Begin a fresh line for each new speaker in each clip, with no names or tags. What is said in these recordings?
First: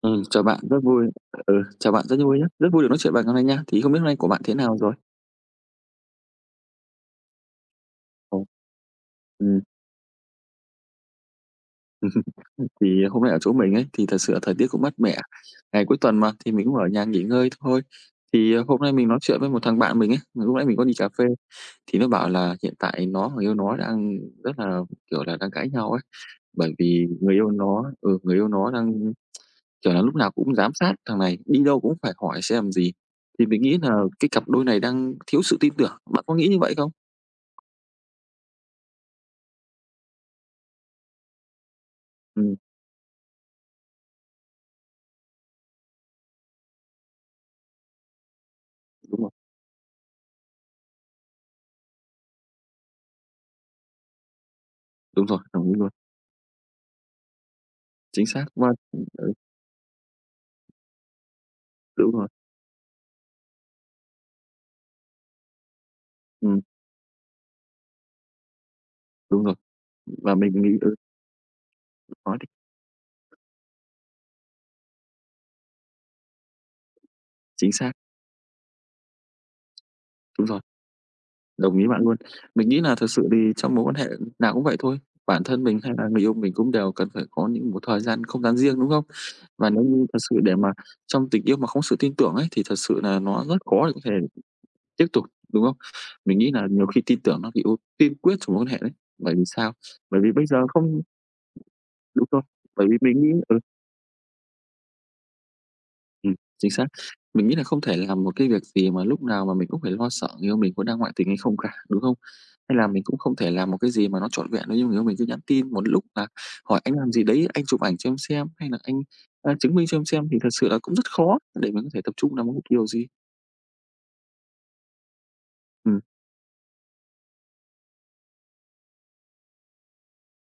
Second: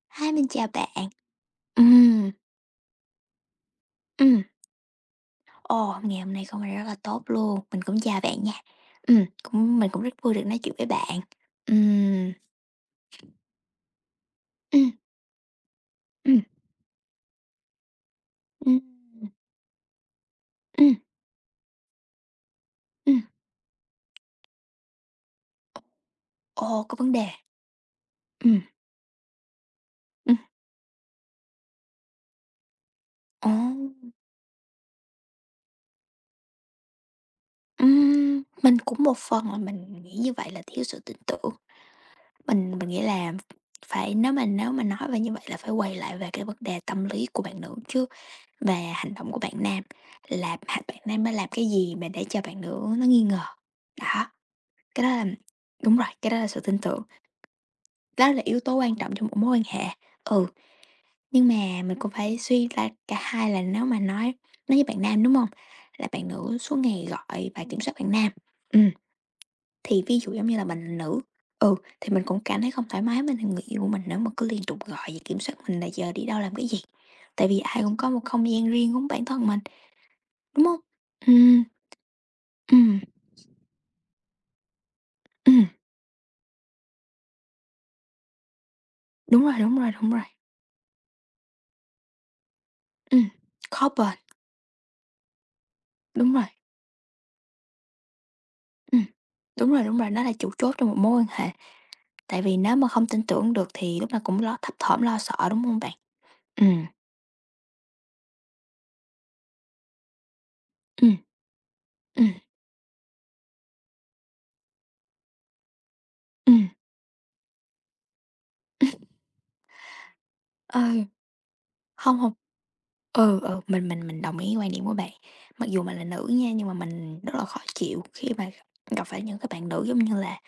Hi,
Chào
mình
bạn,
chào
rất vui
bạn.
ừ, chào bạn, rất
Ừm,
vui nhé rất vui được nói chuyện với bạn ngày hôm nay nha. Thì không biết hôm nay của bạn
ừm,
thế nào rồi?
ngày hôm nay không rất là tốt luôn. Mình cũng chào bạn
Ồ,
nha.
ừm.
Mình cũng rất vui được nói chuyện với bạn. Ừm.
Thì hôm nay ở chỗ mình ấy, thì thật sự là thời tiết cũng
Ừm.
mát mẻ, ngày cuối tuần mà,
Ừm.
thì mình cũng ở nhà nghỉ ngơi thôi. Thì,
Ừm.
hôm nay mình nói chuyện với một thằng bạn mình ấy, mà lúc nãy mình có đi
Ừm.
cà phê, thì nó bảo là hiện tại
Ừm.
nó người yêu nó đang rất là, kiểu là, đang cãi nhau ấy, bởi
Ồ, có
vì
vấn đề.
người yêu
Ừm,
nó đang kiểu là, lúc nào
ừm,
cũng giám sát thằng này, đi đâu cũng phải hỏi xem làm gì, thì
ồ,
mình nghĩ là cái cặp đôi này đang thiếu sự tin tưởng. Bạn có nghĩ như vậy không?
mình cũng một phần là mình nghĩ như vậy là thiếu sự tin tưởng.
Ừm,
Mình nghĩ là phải nếu mà nói về như vậy là phải quay lại về cái vấn đề tâm lý của bạn nữ chứ, và hành
đúng rồi,
động của bạn nam là h bạn nam đã làm cái gì mà để cho bạn nữ nó nghi ngờ. Đó, cái đó là
đúng rồi, đồng ý luôn,
đúng rồi, cái đó là sự tin tưởng,
chính
đó là
xác.
yếu
Và
tố quan trọng trong
ừ,
một mối quan hệ. Ừ, nhưng mà mình cũng
đúng rồi,
phải suy ra cả hai là nếu mà nói với bạn nam, đúng không? Là bạn nữ
ừm,
suốt ngày gọi và kiểm soát bạn nam. Ừm.
đúng rồi,
Thì ví dụ
và
giống như là mình là nữ, ừ, thì mình
nói
cũng
đi,
cảm thấy không thoải mái với người yêu của mình nếu mà cứ liên tục gọi và kiểm soát mình là giờ đi đâu làm cái gì. Tại vì
chính
ai
xác,
cũng có một không gian riêng của bản thân mình,
đúng rồi,
đúng không? Ừm.
đồng ý bạn luôn. Mình nghĩ là
Ừm.
thật sự thì trong mối quan hệ nào cũng vậy thôi, bản thân
Ừm,
mình hay là người yêu mình cũng đều cần phải có những một thời gian, không gian riêng, đúng không?
đúng rồi,
Và
đúng
nếu
rồi,
như
đúng
thật
rồi.
sự để mà trong tình yêu mà không sự tin tưởng ấy, thì thật sự là
Ừm,
nó rất khó
khó
để có thể
bền,
tiếp tục, đúng không?
đúng
Mình
rồi.
nghĩ là nhiều khi tin tưởng nó bị tiên quyết trong mối quan hệ đấy.
Ừm,
Bởi vì sao?
đúng rồi,
Bởi
nó là
vì bây
chủ
giờ
chốt trong một
không
mối quan hệ,
đúng
tại
rồi,
vì nếu
bởi
mà
vì
không
mình
tin
nghĩ
tưởng
ừ,
được thì lúc nào cũng lo thấp thỏm lo sợ, đúng không bạn? Ừ.
chính xác. Mình nghĩ là không thể làm một cái việc gì mà lúc nào mà mình cũng phải lo sợ người yêu mình có đang
Ừ.
ngoại tình hay không cả, đúng không?
Ừ.
Hay là mình cũng không thể làm một cái gì mà nó trọn vẹn nếu như người yêu mình cứ nhắn tin một lúc là
Ừm.
hỏi "Anh làm gì đấy? Anh chụp ảnh cho em xem" hay là "Anh, chứng minh cho em xem" thì thật sự là
Ừ,
cũng rất khó để mình có thể tập
hông, hông.
trung làm một điều gì.
Ừ, ừ, mình đồng ý cái quan điểm của bạn. Mặc dù mình
Ừm,
là nữ nha, nhưng mà mình rất là khó chịu khi mà gặp gặp phải những cái bạn nữ giống như là,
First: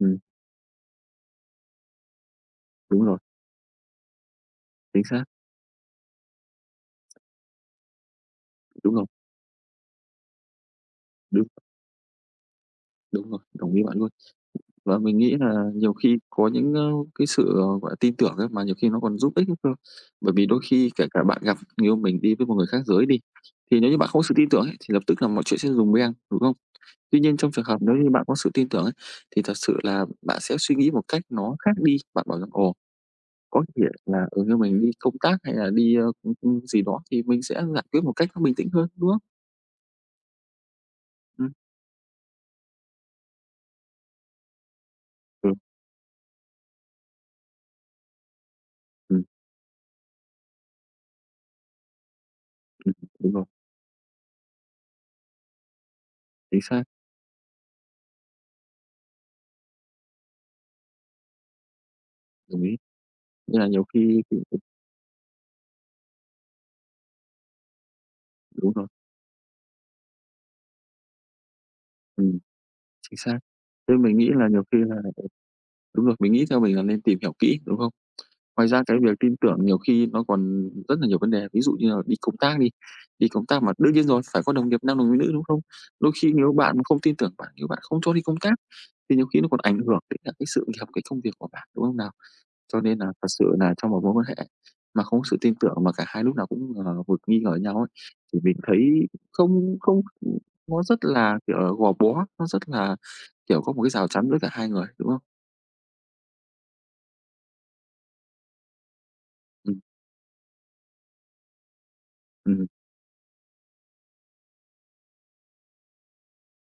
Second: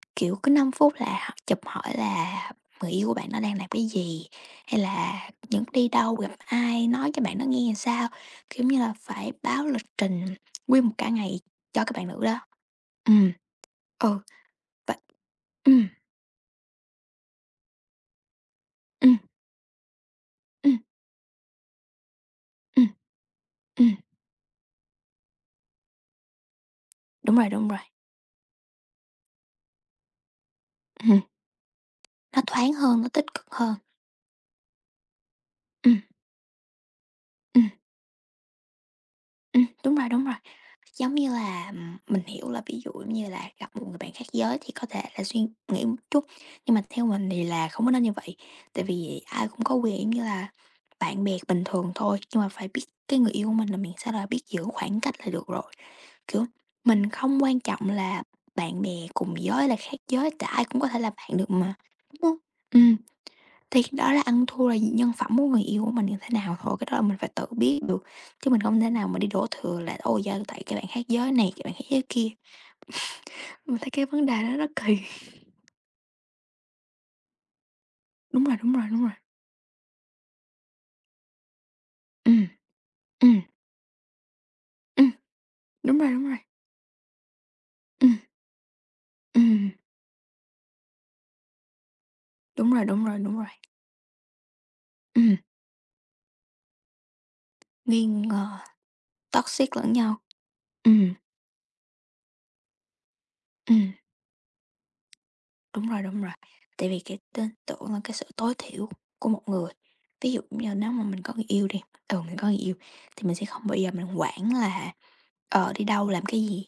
ừm,
kiểu, cứ 5 phút là họ chụp hỏi là người
đúng
yêu của
rồi,
bạn nó đang làm cái gì, hay
chính xác,
là những đi đâu, gặp ai, nói cho bạn nó nghe làm sao, kiểu như là,
đúng rồi,
phải báo lịch trình nguyên một cả ngày
đúng,
cho các bạn nữ đó. Ừ.
đúng rồi, đồng ý bạn luôn.
Ừ, vậy.
Và mình nghĩ là
Ừm.
nhiều khi có những, cái sự, gọi là, tin tưởng ấy, mà nhiều khi nó
Ừm.
còn giúp ích nữa cơ. Bởi vì đôi
Ừm.
khi kể cả bạn gặp người yêu mình đi với một người khác
Ừm.
giới đi, thì nếu
Ừm,
như bạn không có sự tin tưởng ấy, thì lập tức là mọi chuyện sẽ dùng beng, đúng không? Tuy
đúng
nhiên
rồi,
trong trường
đúng rồi.
hợp nếu như bạn có sự tin tưởng ấy, thì thật sự là bạn sẽ suy nghĩ một
Ừm,
cách nó khác đi. Bạn bảo
nó
rằng,
thoáng
ồ,
hơn, nó tích cực
có
hơn.
thể là, ở như mình đi công tác hay là đi,
Ừm.
gì đó thì mình sẽ
Ừm.
giải quyết một cách nó bình tĩnh hơn, đúng không?
Đúng rồi, đúng rồi. Giống như
Ừm,
là, mình hiểu là ví dụ như là gặp một người bạn khác giới thì có thể là suy
ừ,
nghĩ một chút, nhưng mà theo mình thì là không có nên như vậy, tại
ừm,
vì ai cũng có quyền, như là, bạn bè bình thường thôi, nhưng mà phải biết cái người
đúng rồi,
yêu của mình là mình sẽ là biết giữ khoảng cách là được rồi. Kiểu,
chính xác,
mình không quan trọng là bạn bè cùng giới là khác giới, tại ai cũng có thể là bạn được mà, đúng không?
đồng ý.
Ừm.
Nên là
Thì
nhiều
đó là
khi
ăn thua là nhân phẩm của người yêu của mình như thế nào thôi, cái đó là mình phải tự biết được, chứ mình
đúng
không
rồi,
thể nào mà đi đổ thừa là "Ôi, do tại các bạn khác giới này, các bạn khác giới kia."
ừm. Chính xác.
Mình thấy
Thế
cái
mình
vấn
nghĩ
đề đó
là nhiều
nó
khi là
kỳ.
đúng rồi, mình nghĩ theo mình là nên tìm hiểu kỹ, đúng không?
Đúng rồi,
Ngoài
đúng
ra
rồi,
cái
đúng rồi.
việc tin tưởng nhiều khi nó còn rất là nhiều vấn đề, ví dụ như là đi công
Ừm.
tác đi, đi
Ừm.
công tác mà đương nhiên rồi, phải có đồng nghiệp nam
Ừm,
đồng nghiệp nữ, đúng không?
đúng rồi,
Đôi
đúng
khi
rồi.
nếu bạn mà không tin tưởng bạn, nếu bạn không cho
Ừm.
đi công tác thì nhiều khi nó còn
Ừm,
ảnh hưởng đến cả cái sự nghiệp, cái công việc của bạn, đúng không nào?
đúng
Cho
rồi,
nên
đúng
là
rồi,
thật
đúng
sự
rồi.
là trong một mối quan hệ mà không có
Ừm,
sự tin tưởng mà cả hai lúc nào cũng, vực nghi ngờ nhau ấy,
nghi
thì
ngờ,
mình thấy
toxic
không
lẫn
không
nhau.
nó rất
Ừm.
là, kiểu là, gò bó, nó rất là, kiểu, có một
Ừm.
cái rào chắn giữa cả hai người, đúng không?
Đúng rồi, đúng rồi. Tại vì cái tin tưởng là cái sự tối thiểu của một người.
Ừm,
Ví dụ như nếu mà mình có người yêu đi, ừ, mình có người
ừm,
yêu thì mình sẽ không bao giờ mình quản là, ờ, đi đâu, làm cái gì.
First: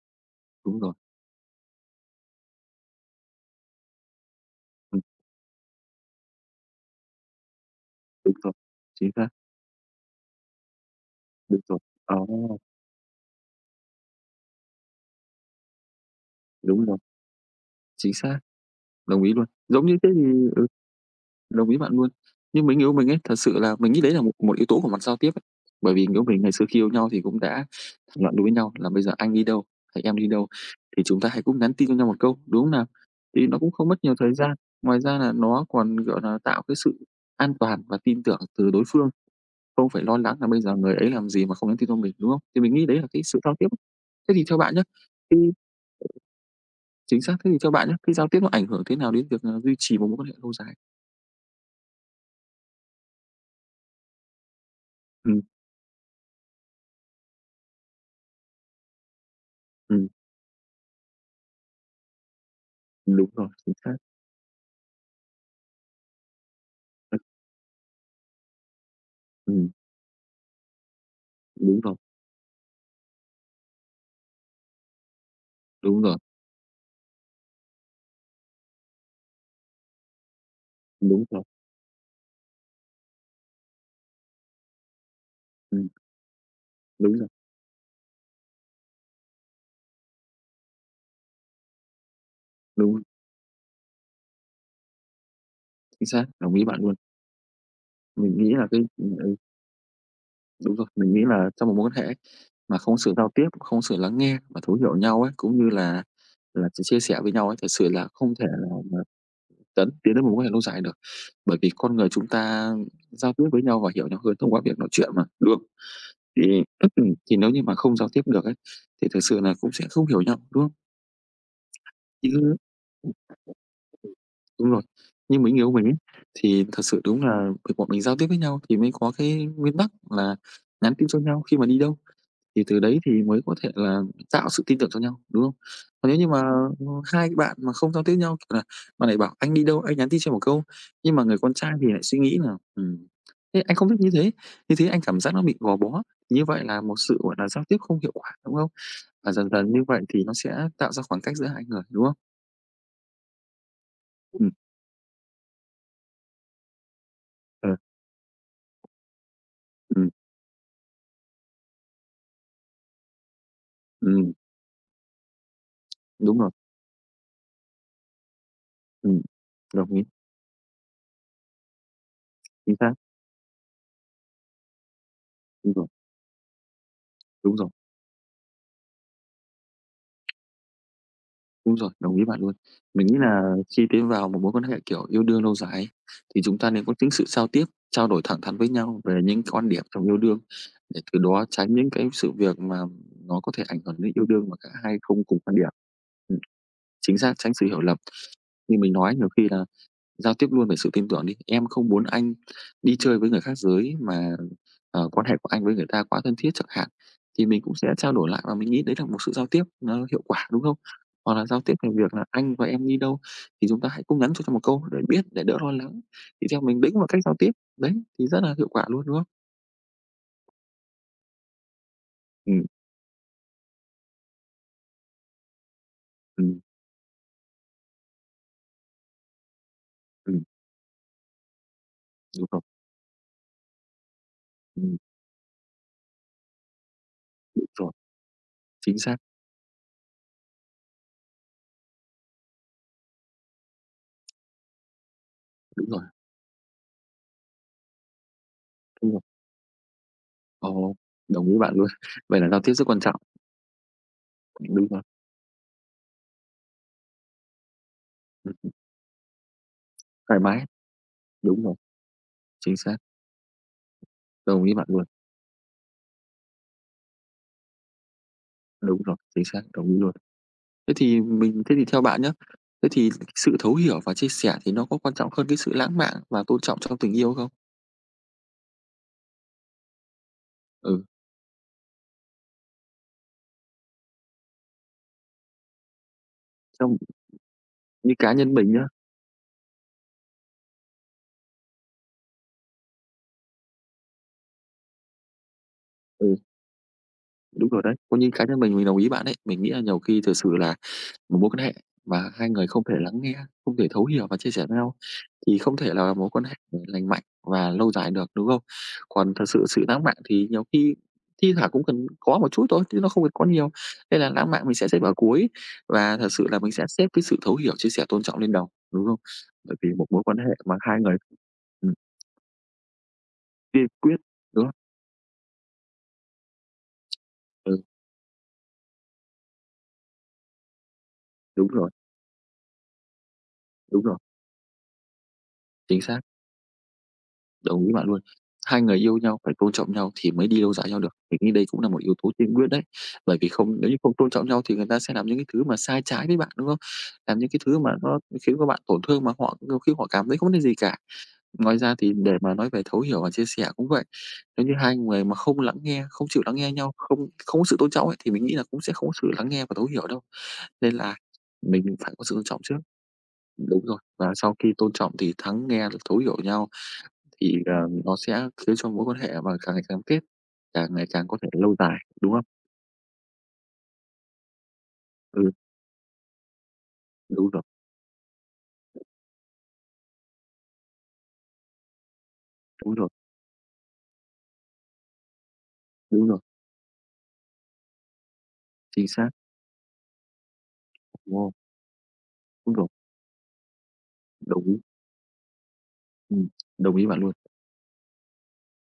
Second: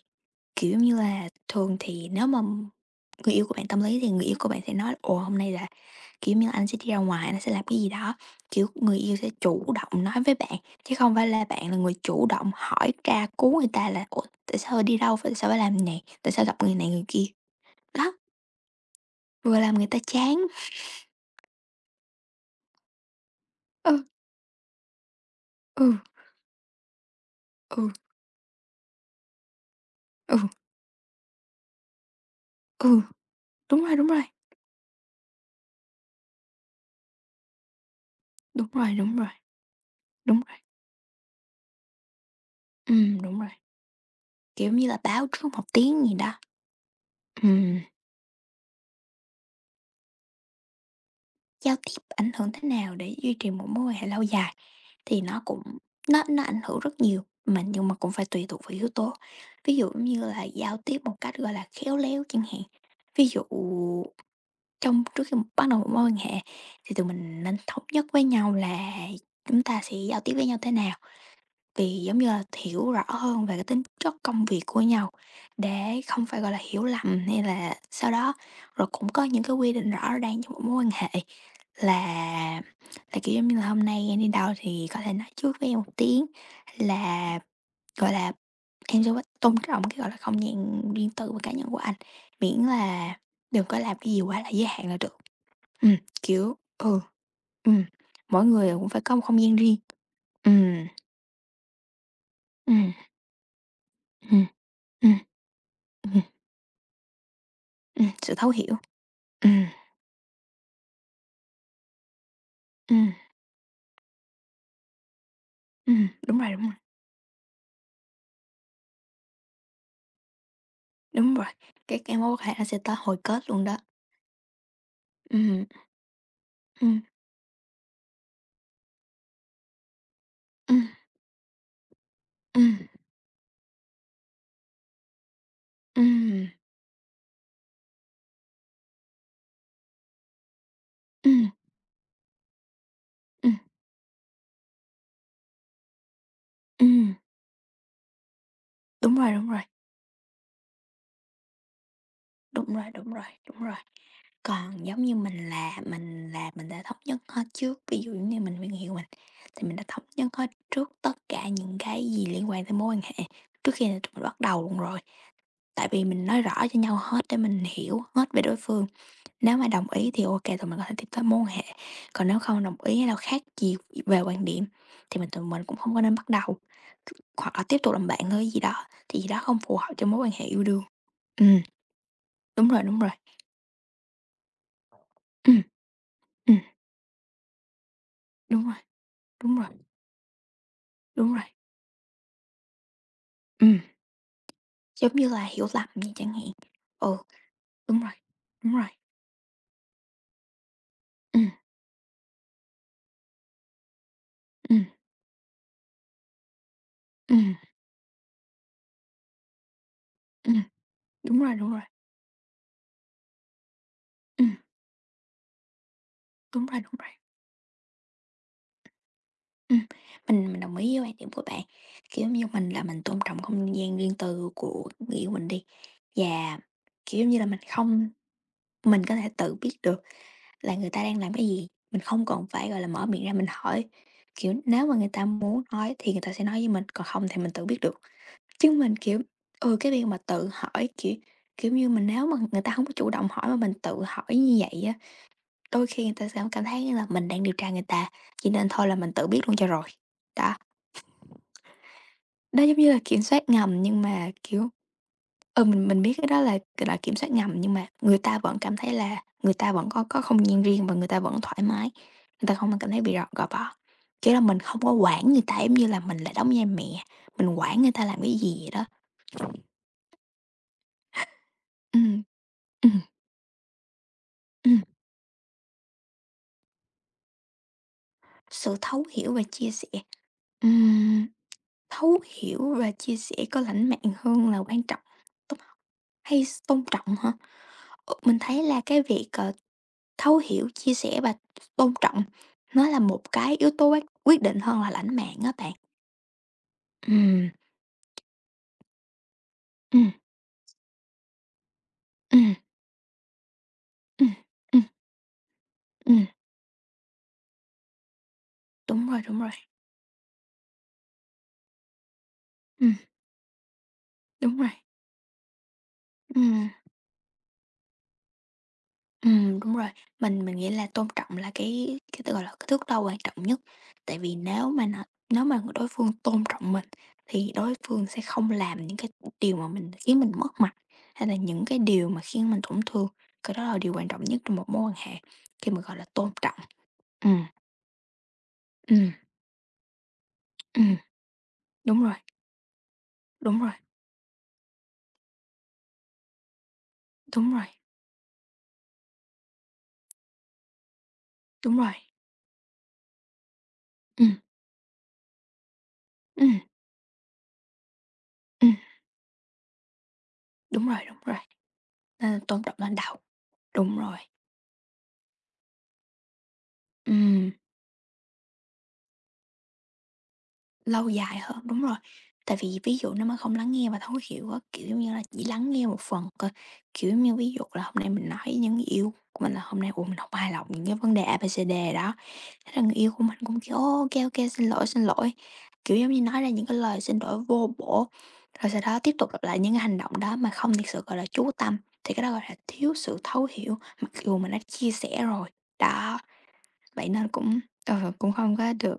Kiểu
đúng rồi,
như là, thường thì nếu mà người yêu của bạn tâm lý thì người yêu của bạn sẽ nói:
ừm,
"Ồ, hôm nay là, kiểu như, là anh sẽ đi ra ngoài, anh sẽ làm cái gì đó."
đúng rồi,
Kiểu, người
chính
yêu
xác,
sẽ chủ động nói với bạn, chứ không phải là
đúng
bạn là
rồi.
người
Ờ,
chủ động hỏi tra cứu người ta là "Ủa, tại sao đi đâu, tại sao phải làm này, tại sao gặp người
đúng
này
rồi,
người kia?" Đó,
chính xác, đồng ý luôn.
vừa làm
Giống
người
như
ta
thế thì
chán.
ừ. Đồng ý bạn luôn. Nhưng mình người yêu mình ấy, thật sự là mình nghĩ
Ừ.
đấy là một một yếu tố của mặt giao tiếp ấy.
Ừ.
Bởi vì người mình ngày xưa khi yêu nhau thì cũng đã
Ừ.
thảo luận đối với nhau là bây giờ anh đi đâu, hay em đi
Ừ.
đâu thì chúng ta hãy cũng nhắn tin cho nhau một câu, đúng không nào?
Ừ,
Thì nó cũng
đúng
không
rồi,
mất
đúng
nhiều
rồi,
thời gian, ngoài ra là nó còn, gọi là, tạo cái sự an toàn và tin tưởng
đúng
từ đối
rồi,
phương,
đúng rồi,
không phải lo lắng
đúng
là
rồi.
bây giờ người ấy làm gì mà không nhắn tin cho mình, đúng không? Thì mình nghĩ đấy là
Ừm,
cái sự
đúng rồi,
giao tiếp. Thế thì theo
kiểu
bạn nhé
như là, báo
cái
trước một tiếng gì đó.
chính xác, thế thì theo
Ừm,
bạn nhé cái giao tiếp nó ảnh hưởng thế nào đến việc, duy trì một mối quan hệ lâu dài?
giao tiếp ảnh hưởng thế nào để duy trì một mối quan hệ lâu dài thì nó
Ừm,
cũng nó ảnh hưởng rất nhiều, mà nhưng mà cũng phải tùy thuộc vào yếu tố. Ví dụ
ừm,
như là giao tiếp một cách, gọi là, khéo léo chẳng hạn. Ví
đúng
dụ
rồi, chính xác.
trong trước khi bắt đầu một mối quan hệ thì tụi mình nên thống nhất với nhau là chúng
Ừm,
ta sẽ giao tiếp với nhau thế nào.
đúng rồi,
Vì giống như là hiểu rõ hơn về cái tính chất công việc của nhau,
đúng
để
rồi,
không phải, gọi là, hiểu lầm hay là sau đó. Rồi cũng có những cái quy định rõ ràng trong một mối quan hệ
đúng rồi,
là kiểu, giống như là, hôm nay em đi đâu thì có thể nói trước với em
ừm,
một tiếng,
đúng rồi,
là, gọi là, em sẽ tôn trọng cái, gọi là, không gian riêng tư và cá nhân của anh, miễn
đúng rồi,
là đừng có làm cái gì quá là giới hạn là được. Ừm,
chính xác, đồng
kiểu
ý bạn luôn.
ừ, ừm,
Mình
mỗi
nghĩ là
người
cái
cũng phải có một
ừ,
không gian riêng. Ừ.
đúng rồi, mình nghĩ là trong một mối quan hệ ấy,
Ừ.
mà không sự giao tiếp, không sự lắng nghe
Ừm.
và thấu hiểu
Ừm.
nhau ấy, cũng như
Ừm.
là sự chia sẻ với nhau ấy, thật sự là không
Sự
thể
thấu hiểu.
nào mà
Ừm.
tấn tiến đến một mối quan hệ lâu dài được. Bởi vì con người chúng ta
Ừm.
giao tiếp với nhau và hiểu nhau hơn thông qua việc nói chuyện mà, đúng không?
Ừm, đúng rồi, đúng
Thì
rồi,
thì nếu như mà không giao tiếp được ấy, thì thực sự là cũng sẽ không hiểu nhau, đúng không?
đúng rồi, cái mối quan hệ
Chứ
nó sẽ tới hồi kết luôn đó.
đúng rồi. Như mấy người
Ừm.
yêu mình ấy, thì thật
Ừm.
sự đúng là việc bọn mình giao tiếp với nhau thì mới có cái nguyên tắc là
Ừm.
nhắn tin cho nhau khi mà đi đâu, thì
Ừm.
từ đấy thì mới có thể là tạo sự tin tưởng cho nhau, đúng không? Còn nếu như mà,
Ừm.
hai cái bạn mà không giao tiếp với nhau, kiểu là, bạn này bảo "Anh đi đâu?" Anh nhắn tin cho một câu, nhưng mà người
Ừm.
con trai thì lại suy nghĩ là
Ừm.
thế anh không thích như thế anh cảm giác nó bị gò bó." thì như vậy là một
Ừm,
sự, gọi là, giao tiếp không hiệu quả, đúng không?
đúng rồi,
Và
đúng
dần
rồi,
dần như vậy thì nó sẽ tạo ra khoảng cách giữa hai người, đúng không?
đúng rồi, đúng rồi, đúng rồi.
Ừm,
Còn giống như mình là mình đã thống nhất hết
ờ,
trước, ví dụ giống như mình người yêu mình, thì mình đã thống
ừm,
nhất hết trước tất cả những cái gì liên quan tới mối quan hệ trước khi tụi mình
ừm.
bắt đầu luôn rồi. Tại vì mình
Đúng
nói
rồi,
rõ cho nhau hết để mình hiểu hết về đối phương.
ừm,
Nếu mà đồng
đồng ý,
ý thì ok kê, tụi mình có thể tiếp tới mối quan hệ, còn nếu không
chính
đồng
xác,
ý hay là khác gì về quan điểm thì mình tụi mình
đúng
cũng
rồi,
không có nên bắt đầu, hoặc
đúng
là
rồi,
tiếp tục làm bạn thôi gì đó, thì gì đó không phù hợp cho mối quan hệ yêu đương. Ừm,
đúng rồi, đồng ý bạn luôn.
đúng rồi, đúng
Mình
rồi.
nghĩ là khi tiến vào một mối quan hệ, kiểu, yêu đương lâu
Ừm.
dài ấy, thì chúng
Ừm,
ta nên có những sự giao tiếp, trao đổi thẳng thắn
đúng
với
rồi,
nhau về những
đúng rồi,
quan điểm trong yêu đương, để từ
đúng rồi.
đó tránh những cái sự việc mà nó có thể
Ừm,
ảnh hưởng đến yêu đương mà cả hai
giống
không
như
cùng
là
quan
hiểu
điểm.
lầm vậy chẳng
Ừm,
hạn. Ừ,
chính xác, tránh sự hiểu lầm.
đúng rồi, đúng
Như
rồi.
mình nói nhiều khi là giao tiếp luôn về sự tin tưởng đi.
Ừm.
Em không muốn anh đi chơi với người khác giới mà,
Ừm.
quan hệ của anh với người ta quá thân thiết chẳng hạn, thì
Ừm.
mình cũng sẽ trao đổi lại và mình nghĩ đấy là một sự giao tiếp nó hiệu quả, đúng
Ừm,
không? Hoặc
đúng
là
rồi,
giao
đúng
tiếp
rồi.
về việc là anh và em đi đâu thì chúng ta hãy cũng nhắn cho
Ừm,
nhau một câu để biết, để đỡ lo lắng. Thì theo
đúng rồi,
mình đấy
đúng
cũng là
rồi.
cách giao tiếp, đấy, thì rất là hiệu quả luôn, đúng không?
Ừm, mình đồng ý với quan điểm của bạn, kiểu, như
Ừm,
mình là mình tôn trọng không gian riêng tư của người yêu mình đi, và,
ừm,
kiểu, như là, mình không mình có thể tự biết được
ừm,
là người ta đang làm cái gì, mình không còn
đúng rồi,
phải, gọi là, mở miệng ra mình hỏi. Kiểu, nếu mà
ừm,
người ta muốn nói thì người ta sẽ nói với mình, còn không thì mình
đúng
tự biết
rồi,
được. Chứ mình,
chính xác,
kiểu ừ, cái việc mà tự hỏi, kiểu kiểu như, mình nếu mà người ta không có chủ động hỏi mà mình tự hỏi như vậy á, đôi
đúng rồi,
khi người ta sẽ cảm thấy như là mình đang điều tra người ta, chỉ nên thôi là mình
đúng rồi.
tự biết luôn cho rồi. Đó.
Ồ, đồng ý bạn luôn. Vậy là giao
Đó
tiếp
giống
rất
như là
quan trọng,
kiểm soát ngầm nhưng mà, kiểu,
đúng rồi,
ừ, mình biết cái đó là, kiểm soát ngầm nhưng mà người ta vẫn
ừm,
cảm thấy là người ta vẫn có
thoải
không gian
mái,
riêng và người ta vẫn thoải
đúng rồi,
mái, người ta
chính
không cảm
xác.
thấy bị gò bó. Kiểu là, mình
Đồng ý
không
bạn
có
luôn.
quản người ta giống như là mình là đóng vai mẹ, mình quản người ta làm cái gì vậy đó.
Đúng rồi, chính xác, đồng ý luôn. Thế thì theo
Ừm.
bạn nhá, thế
Ừm.
thì sự thấu hiểu và chia sẻ thì
Ừm,
nó có quan trọng hơn cái sự lãng mạn và tôn trọng trong tình yêu không?
sự thấu hiểu và chia sẻ.
Ừ,
Ừm, thấu hiểu và chia sẻ có lãnh mạn hơn là quan trọng hay tôn
trong
trọng hả? Ờ,
như cá
mình
nhân
thấy
mình
là
nhá
cái việc, ờ, thấu hiểu, chia sẻ và tôn trọng nó là một cái yếu tố quyết định hơn là lãnh mạn á bạn.
ừ,
Ừm.
đúng rồi đấy, có như cá nhân mình đồng ý bạn đấy. Mình nghĩ là nhiều
Ừm.
khi thực sự là một mối quan hệ mà hai
Ừm.
người không thể lắng nghe, không thể thấu hiểu
Ừm.
và chia sẻ với
Ừm.
nhau thì không thể là
Ừm,
mối quan hệ lành mạnh và lâu dài được, đúng không?
đúng rồi,
Còn
đúng
thật
rồi.
sự sự lãng mạn thì nhiều khi thi thoảng cũng cần có một chút thôi,
Ừm,
chứ nó không cần có nhiều. Nên là lãng
đúng
mạn
rồi.
mình sẽ xếp vào cuối và thật sự là
Ừm.
mình sẽ xếp cái sự thấu hiểu, chia sẻ, tôn trọng lên đầu, đúng không?
Ừm, đúng
Bởi
rồi.
vì một mối quan
Mình
hệ
mình nghĩ
mà
là
hai
tôn
người
trọng là
ừm,
cái cái gọi là, cái thước đo quan trọng nhất,
kiên quyết,
tại vì
đúng không?
nếu mà đối phương tôn trọng mình thì đối
Ừ,
phương sẽ không làm những cái điều mà mình khiến mình mất mặt, hay là những
đúng
cái
rồi,
điều mà khiến mình tổn thương, cái đó là điều
đúng
quan
rồi,
trọng nhất trong một mối quan hệ, khi mà, gọi
chính
là,
xác.
tôn trọng. Ừm.
Đồng ý bạn luôn. Hai người
Ừm.
yêu nhau phải tôn trọng nhau thì mới đi lâu dài
Ừm,
nhau được. Mình nghĩ đây cũng là một
đúng rồi,
yếu tố tiên quyết đấy. Bởi vì
đúng rồi,
không, nếu như không tôn trọng nhau thì người ta sẽ làm những cái thứ mà sai trái với bạn, đúng không? Làm những
đúng
cái
rồi,
thứ mà nó khiến các bạn tổn thương mà họ nhiều khi họ cảm thấy không vấn gì cả.
đúng
Ngoài
rồi.
ra thì để mà nói về thấu hiểu và chia sẻ cũng vậy.
Ừm.
Nếu như hai người mà không lắng nghe, không chịu lắng
Ừm.
nghe nhau, không không có sự tôn trọng ấy, thì mình nghĩ là
Ừm,
cũng sẽ không có sự lắng nghe và thấu hiểu đâu. Nên là
đúng rồi,
mình phải có sự tôn
nên
trọng
tôn trọng
trước.
lãnh đạo,
Đúng
đúng
rồi,
rồi,
và sau khi tôn trọng thì thắng nghe, rồi thấu hiểu nhau
ừm.
thì, nó sẽ khiến cho mối quan hệ mà càng ngày càng kết, càng ngày
Lâu
càng có
dài
thể
hơn,
lâu
đúng rồi.
dài, đúng không?
Tại vì ví dụ nếu mà không lắng nghe và thấu hiểu á, kiểu như là, chỉ
Ừ,
lắng nghe một phần coi, kiểu như,
đúng
ví
rồi,
dụ là hôm nay mình nói với những người yêu của mình là hôm nay, ủa, mình không hài lòng những cái vấn đề A, B, C, D đó, thế là người
đúng rồi,
yêu của mình cũng kiểu "Ô, ô kê, xin lỗi, xin lỗi." Kiểu, giống như,
đúng rồi,
nói ra những cái lời xin lỗi vô bổ, rồi sau đó
chính
tiếp
xác.
tục lặp lại những cái hành động đó mà không thực sự, gọi là, chú
Wow,
tâm, thì cái đó gọi là
đúng rồi,
thiếu sự thấu hiểu, mặc dù mình đã
đồng ý,
chia sẻ rồi. Đó,
ừm, đồng ý
vậy
bạn
nên
luôn,
cũng, ừ, cũng không có được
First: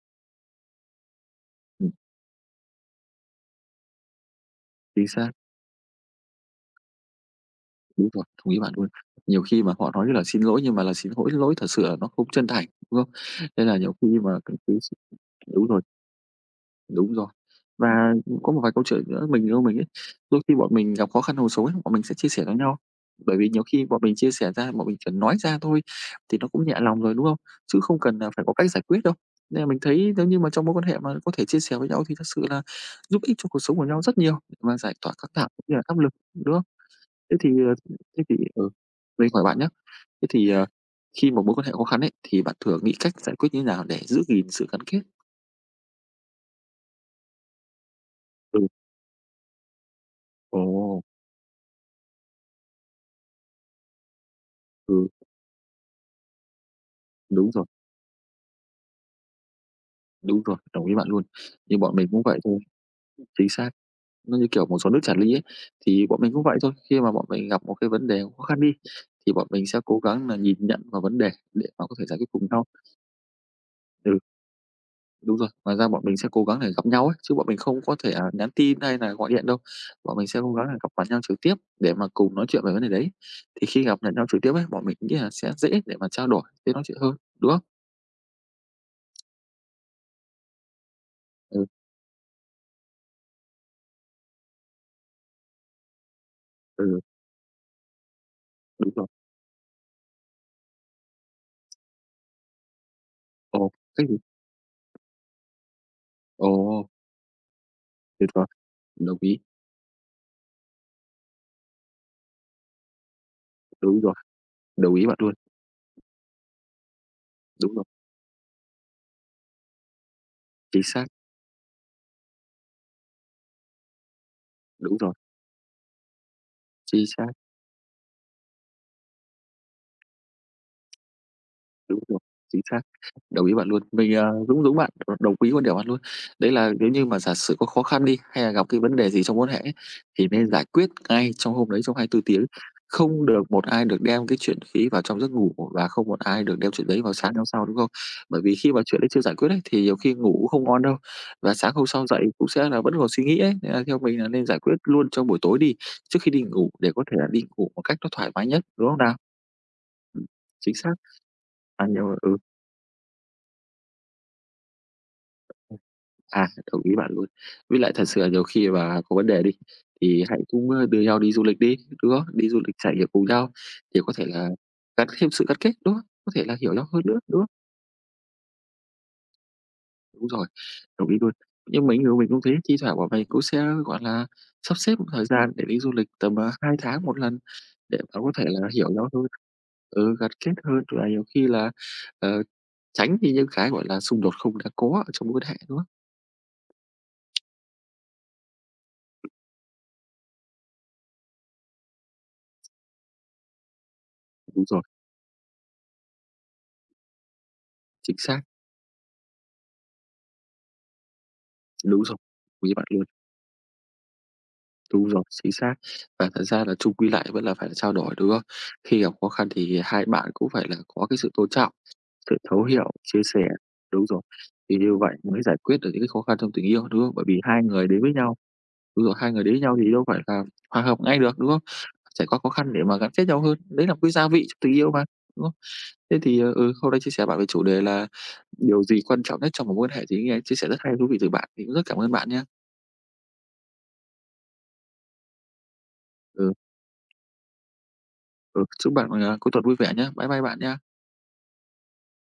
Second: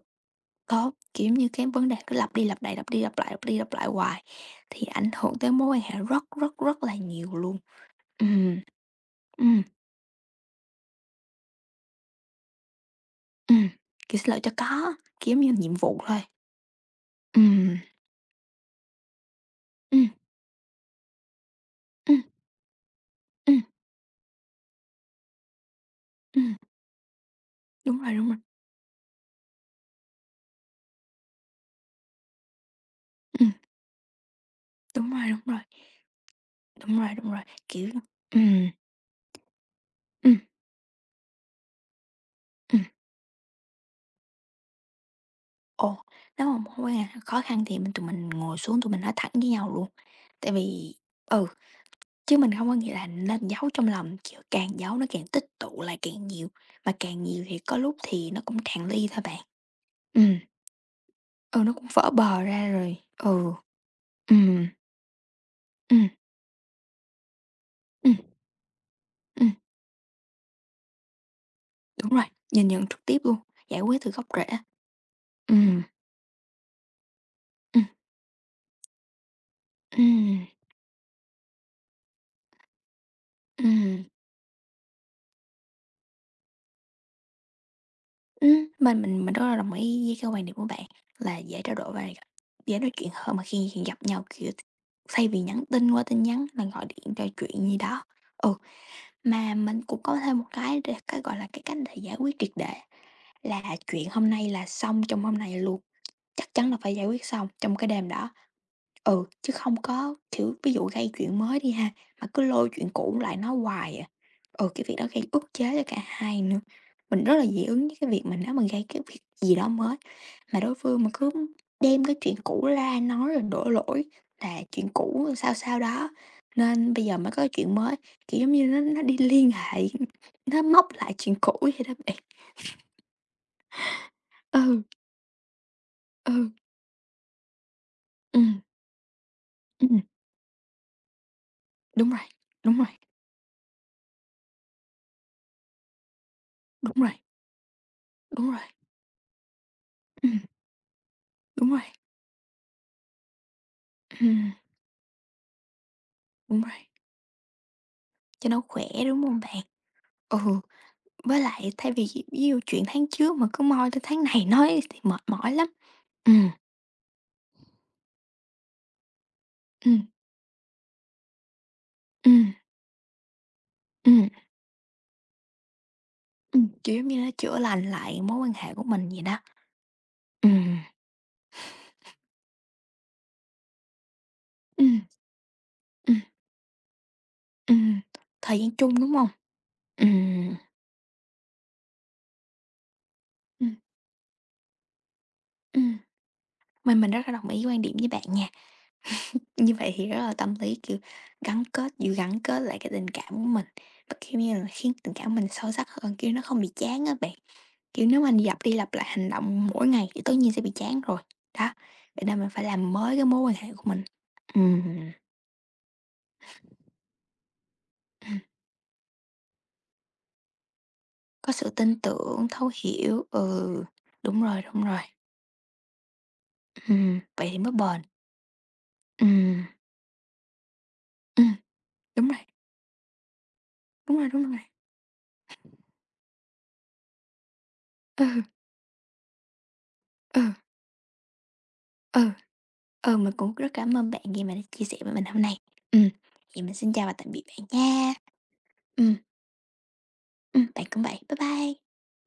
có, kiểu như, cái vấn
ừm,
đề cứ lặp đi lặp lại, lặp đi lặp lại, lặp đi lặp lại hoài thì
chính
ảnh
xác,
hưởng tới mối quan hệ rất, rất, rất là nhiều luôn.
đúng rồi, đồng
Ừm,
ý bạn luôn. Nhiều
ừm,
khi mà họ nói là "Xin lỗi" nhưng mà là xin lỗi lỗi thật sự là nó không chân thành, đúng không? Nên
ừm,
là nhiều khi
kiểu, xin lỗi
mà c
cho
cứ
có, kiếm như
đúng
nhiệm
rồi.
vụ thôi.
Đúng rồi.
Ừm,
Và có một vài câu chuyện giữa mình yêu mình ấy,
ừm,
đôi khi bọn mình gặp khó khăn hồ số ấy, bọn mình sẽ
ừm,
chia sẻ với nhau. Bởi vì
ừm,
nhiều khi bọn mình chia sẻ ra, bọn mình chỉ nói ra thôi thì nó
ừm,
cũng nhẹ lòng rồi, đúng không? Chứ
đúng
không
rồi,
cần
đúng
là
rồi,
phải có cách giải quyết đâu. Nên là mình thấy nếu như mà trong mối quan hệ mà có thể chia sẻ với nhau thì thật sự là giúp ích cho
ừm,
cuộc sống của nhau rất nhiều để mà giải
đúng
tỏa
rồi,
căng
đúng
thẳng
rồi,
cũng như là áp lực, đúng không?
đúng rồi, đúng
Thế
rồi,
thì, ờ,
kiểu
thế thì ừ,
ừm,
mình hỏi bạn nhé. thế
ừm,
thì, ờ, Khi mà mối quan hệ khó khăn ấy, thì bạn thường
ừm.
nghĩ cách giải quyết như thế nào để giữ gìn sự gắn kết?
Ồ, nếu mà mối quan hệ khó khăn thì mình tụi mình ngồi
Ừ,
xuống tụi mình nói thẳng với nhau luôn, tại vì
ồ,
ừ. Chứ mình không có nghĩa là nên giấu trong lòng, kiểu, càng giấu nó
ừ,
càng tích tụ lại càng nhiều, mà càng nhiều
đúng
thì
rồi.
có lúc thì nó cũng tràn ly thôi bạn. Ừm,
Đúng rồi, đồng ý bạn luôn.
ừ, nó
Như
cũng
bọn mình
vỡ
cũng vậy
bờ
thôi,
ra rồi.
chính
Ừ,
xác.
ừ
Nó như kiểu một số nước tràn ly ấy,
ừm,
thì bọn mình cũng vậy thôi. Khi mà bọn mình gặp một cái vấn
ừm,
đề khó khăn đi, thì bọn
ừm,
mình sẽ cố gắng là nhìn nhận vào vấn đề để mà có thể
đúng
giải
rồi,
quyết cùng nhau.
nhìn nhận trực tiếp luôn, giải quyết từ
Ừ,
gốc rễ.
đúng rồi. Ngoài
Ừ
ra bọn mình sẽ cố gắng để gặp nhau ấy, chứ bọn mình
ừ
không có thể, à, nhắn tin hay là gọi điện đâu. Bọn mình sẽ
ừm,
cố gắng là gặp mặt nhau trực tiếp để mà cùng nói chuyện về vấn đề đấy. Thì khi gặp
ừm.
mặt nhau trực tiếp ấy, bọn mình nghĩ là sẽ dễ để mà trao đổi, dễ nói chuyện hơn, đúng không?
Mình rất là đồng ý với cái quan điểm của bạn là dễ
Ừ,
trao đổi và dễ nói chuyện hơn mà khi khi gặp nhau, kiểu, thay vì nhắn tin qua tin nhắn là gọi
ừ,
điện trò chuyện gì đó. Ừ,
đúng rồi.
mà mình cũng có thêm một cái để cái, gọi là, cái cách để giải quyết triệt để là
Ồ,
chuyện
cách gì?
hôm nay là xong trong hôm nay luôn.
Ồ,
Chắc chắn là phải giải quyết xong trong cái đêm đó.
tuyệt vời, đồng
Ừ,
ý,
chứ không có, kiểu, ví dụ gây chuyện mới đi ha, mà cứ lôi chuyện cũ lại nói hoài
đúng
à.
rồi.
Ừ, cái
Đồng
việc đó
ý bạn
gây
luôn.
ức chế cho cả hai nữa. Mình rất là dị
Đúng rồi,
ứng với cái việc mà nếu mình gây cái việc gì đó mới, mà đối
chính
phương
xác,
mà cứ đem cái chuyện cũ ra nói rồi đổ lỗi là chuyện
đúng rồi,
cũ sao sao đó, nên bây
chính
giờ
xác.
mới có cái chuyện mới, kiểu, giống như nó đi liên hệ, nó móc lại chuyện cũ vậy đó
Đúng
bạn.
rồi, chính xác. Đồng ý bạn luôn. Mình, à, cũng giống
Ừ,
bạn, đ đồng ý quan điểm bạn luôn.
ừ,
Đấy là nếu như mà giả sử có khó khăn đi, hay là
ừm,
gặp cái vấn đề gì trong mối quan hệ ấy,
ừm,
thì nên giải quyết ngay trong hôm đấy, trong hai
đúng rồi,
tư tiếng.
đúng rồi,
Không được một ai được đem cái chuyện khí vào trong giấc ngủ và không một ai được đem chuyện
đúng
đấy
rồi.
vào sáng hôm sau, đúng không? Bởi
Đúng
vì
rồi,
khi mà chuyện đấy chưa giải quyết ấy, thì nhiều khi ngủ
ừm,
cũng không ngon đâu, và
đúng
sáng
rồi,
hôm sau dậy cũng sẽ là vẫn còn suy nghĩ ấy. Nên là theo mình là nên
ừm,
giải quyết luôn trong buổi tối đi, trước khi đi
đúng
ngủ
rồi,
để có thể là đi ngủ một cách nó thoải mái
cho nó
nhất,
khỏe,
đúng không nào?
đúng không bạn?
Ừm,
Ừ,
chính xác.
với lại
À,
thay vì
nhiều
gi
ừ.
ví dụ chuyện tháng trước mà cứ moi tới tháng này nói thì mệt mỏi lắm.
À,
Ừm,
đồng ý bạn luôn. Với lại thật sự là nhiều khi mà có vấn đề đi,
ừm,
thì hãy cũng, đưa nhau đi du lịch đi, đúng không? Đi
ừm,
du lịch trải nghiệm cùng nhau thì có thể
ừm,
là gắn thêm sự gắn kết, đúng không? Có thể là hiểu nhau
kiểu,
hơn
giống như
nữa,
nó
đúng không?
chữa lành lại mối quan hệ của mình vậy đó.
Đúng rồi,
Ừm,
đồng ý luôn. Nhưng mà người mình cũng thế, thi thoảng bọn mình cũng sẽ, gọi là, sắp xếp
ừm,
một thời gian để đi du lịch
ừm,
tầm, à, 2 tháng một lần để
ừm,
mà có thể
thời
là
gian
hiểu
chung,
nhau
đúng
hơn,
không?
ừ, gắn kết
Ừm,
hơn và nhiều khi là, ờ, tránh đi những cái,
ừm,
gọi là, xung đột không đã có ở trong mối quan hệ, đúng không?
ừm, mà mình rất là đồng ý quan điểm với bạn nha. Như vậy thì rất là tâm lý, kiểu, gắn kết vừa gắn kết lại cái tình cảm của mình, và, kiểu như là,
Đúng rồi,
khiến tình cảm mình sâu sắc hơn, kiểu, nó không bị chán á bạn. Kiểu,
chính
nếu mà
xác,
lặp đi lặp lại hành động mỗi ngày thì tất nhiên sẽ bị chán rồi, đó,
đúng rồi,
vậy nên mình phải
đồng ý bạn
làm
luôn.
mới cái mối quan hệ của mình.
Đúng
Ừm,
rồi, chính xác. Và thật ra là chung quy lại vẫn là phải trao đổi, đúng
ừm,
không? Khi gặp khó khăn thì hai bạn cũng phải là có cái sự tôn
có sự
trọng,
tin
sự
tưởng,
thấu
thấu
hiểu, chia
hiểu,
sẻ.
ừ,
Đúng rồi, thì
đúng
như
rồi,
vậy mới giải quyết được những cái khó khăn trong tình yêu, đúng không? Bởi vì
vậy thì
hai
mới
người đến
bền.
với nhau đúng rồi, hai người đến với
Ừm,
nhau thì đâu phải là hòa hợp ngay được, đúng
ừm,
không? Trải
đúng rồi,
qua khó khăn để mà gắn kết nhau hơn, đấy là một cái
đúng
gia
rồi, đúng
vị trong
rồi,
tình yêu mà, đúng không? Thế thì, ờ, ừ, hôm nay chia sẻ bạn về chủ đề là
ừ,
điều gì quan trọng nhất trong một mối quan hệ thì nghe
ừ,
chia sẻ rất hay, thú vị từ bạn, thì cũng rất cảm ơn bạn
ừ.
nhé.
Ừ, mình cũng rất cảm ơn bạn khi mà đã chia sẻ với mình hôm nay. Ừm,
Ừ,
vậy mình xin chào và tạm biệt bạn nha.
ừ, chúc bạn,
Ừm,
cuối tuần vui vẻ nhé, bye bye bạn nhé.
bạn cũng vậy. Bye bye.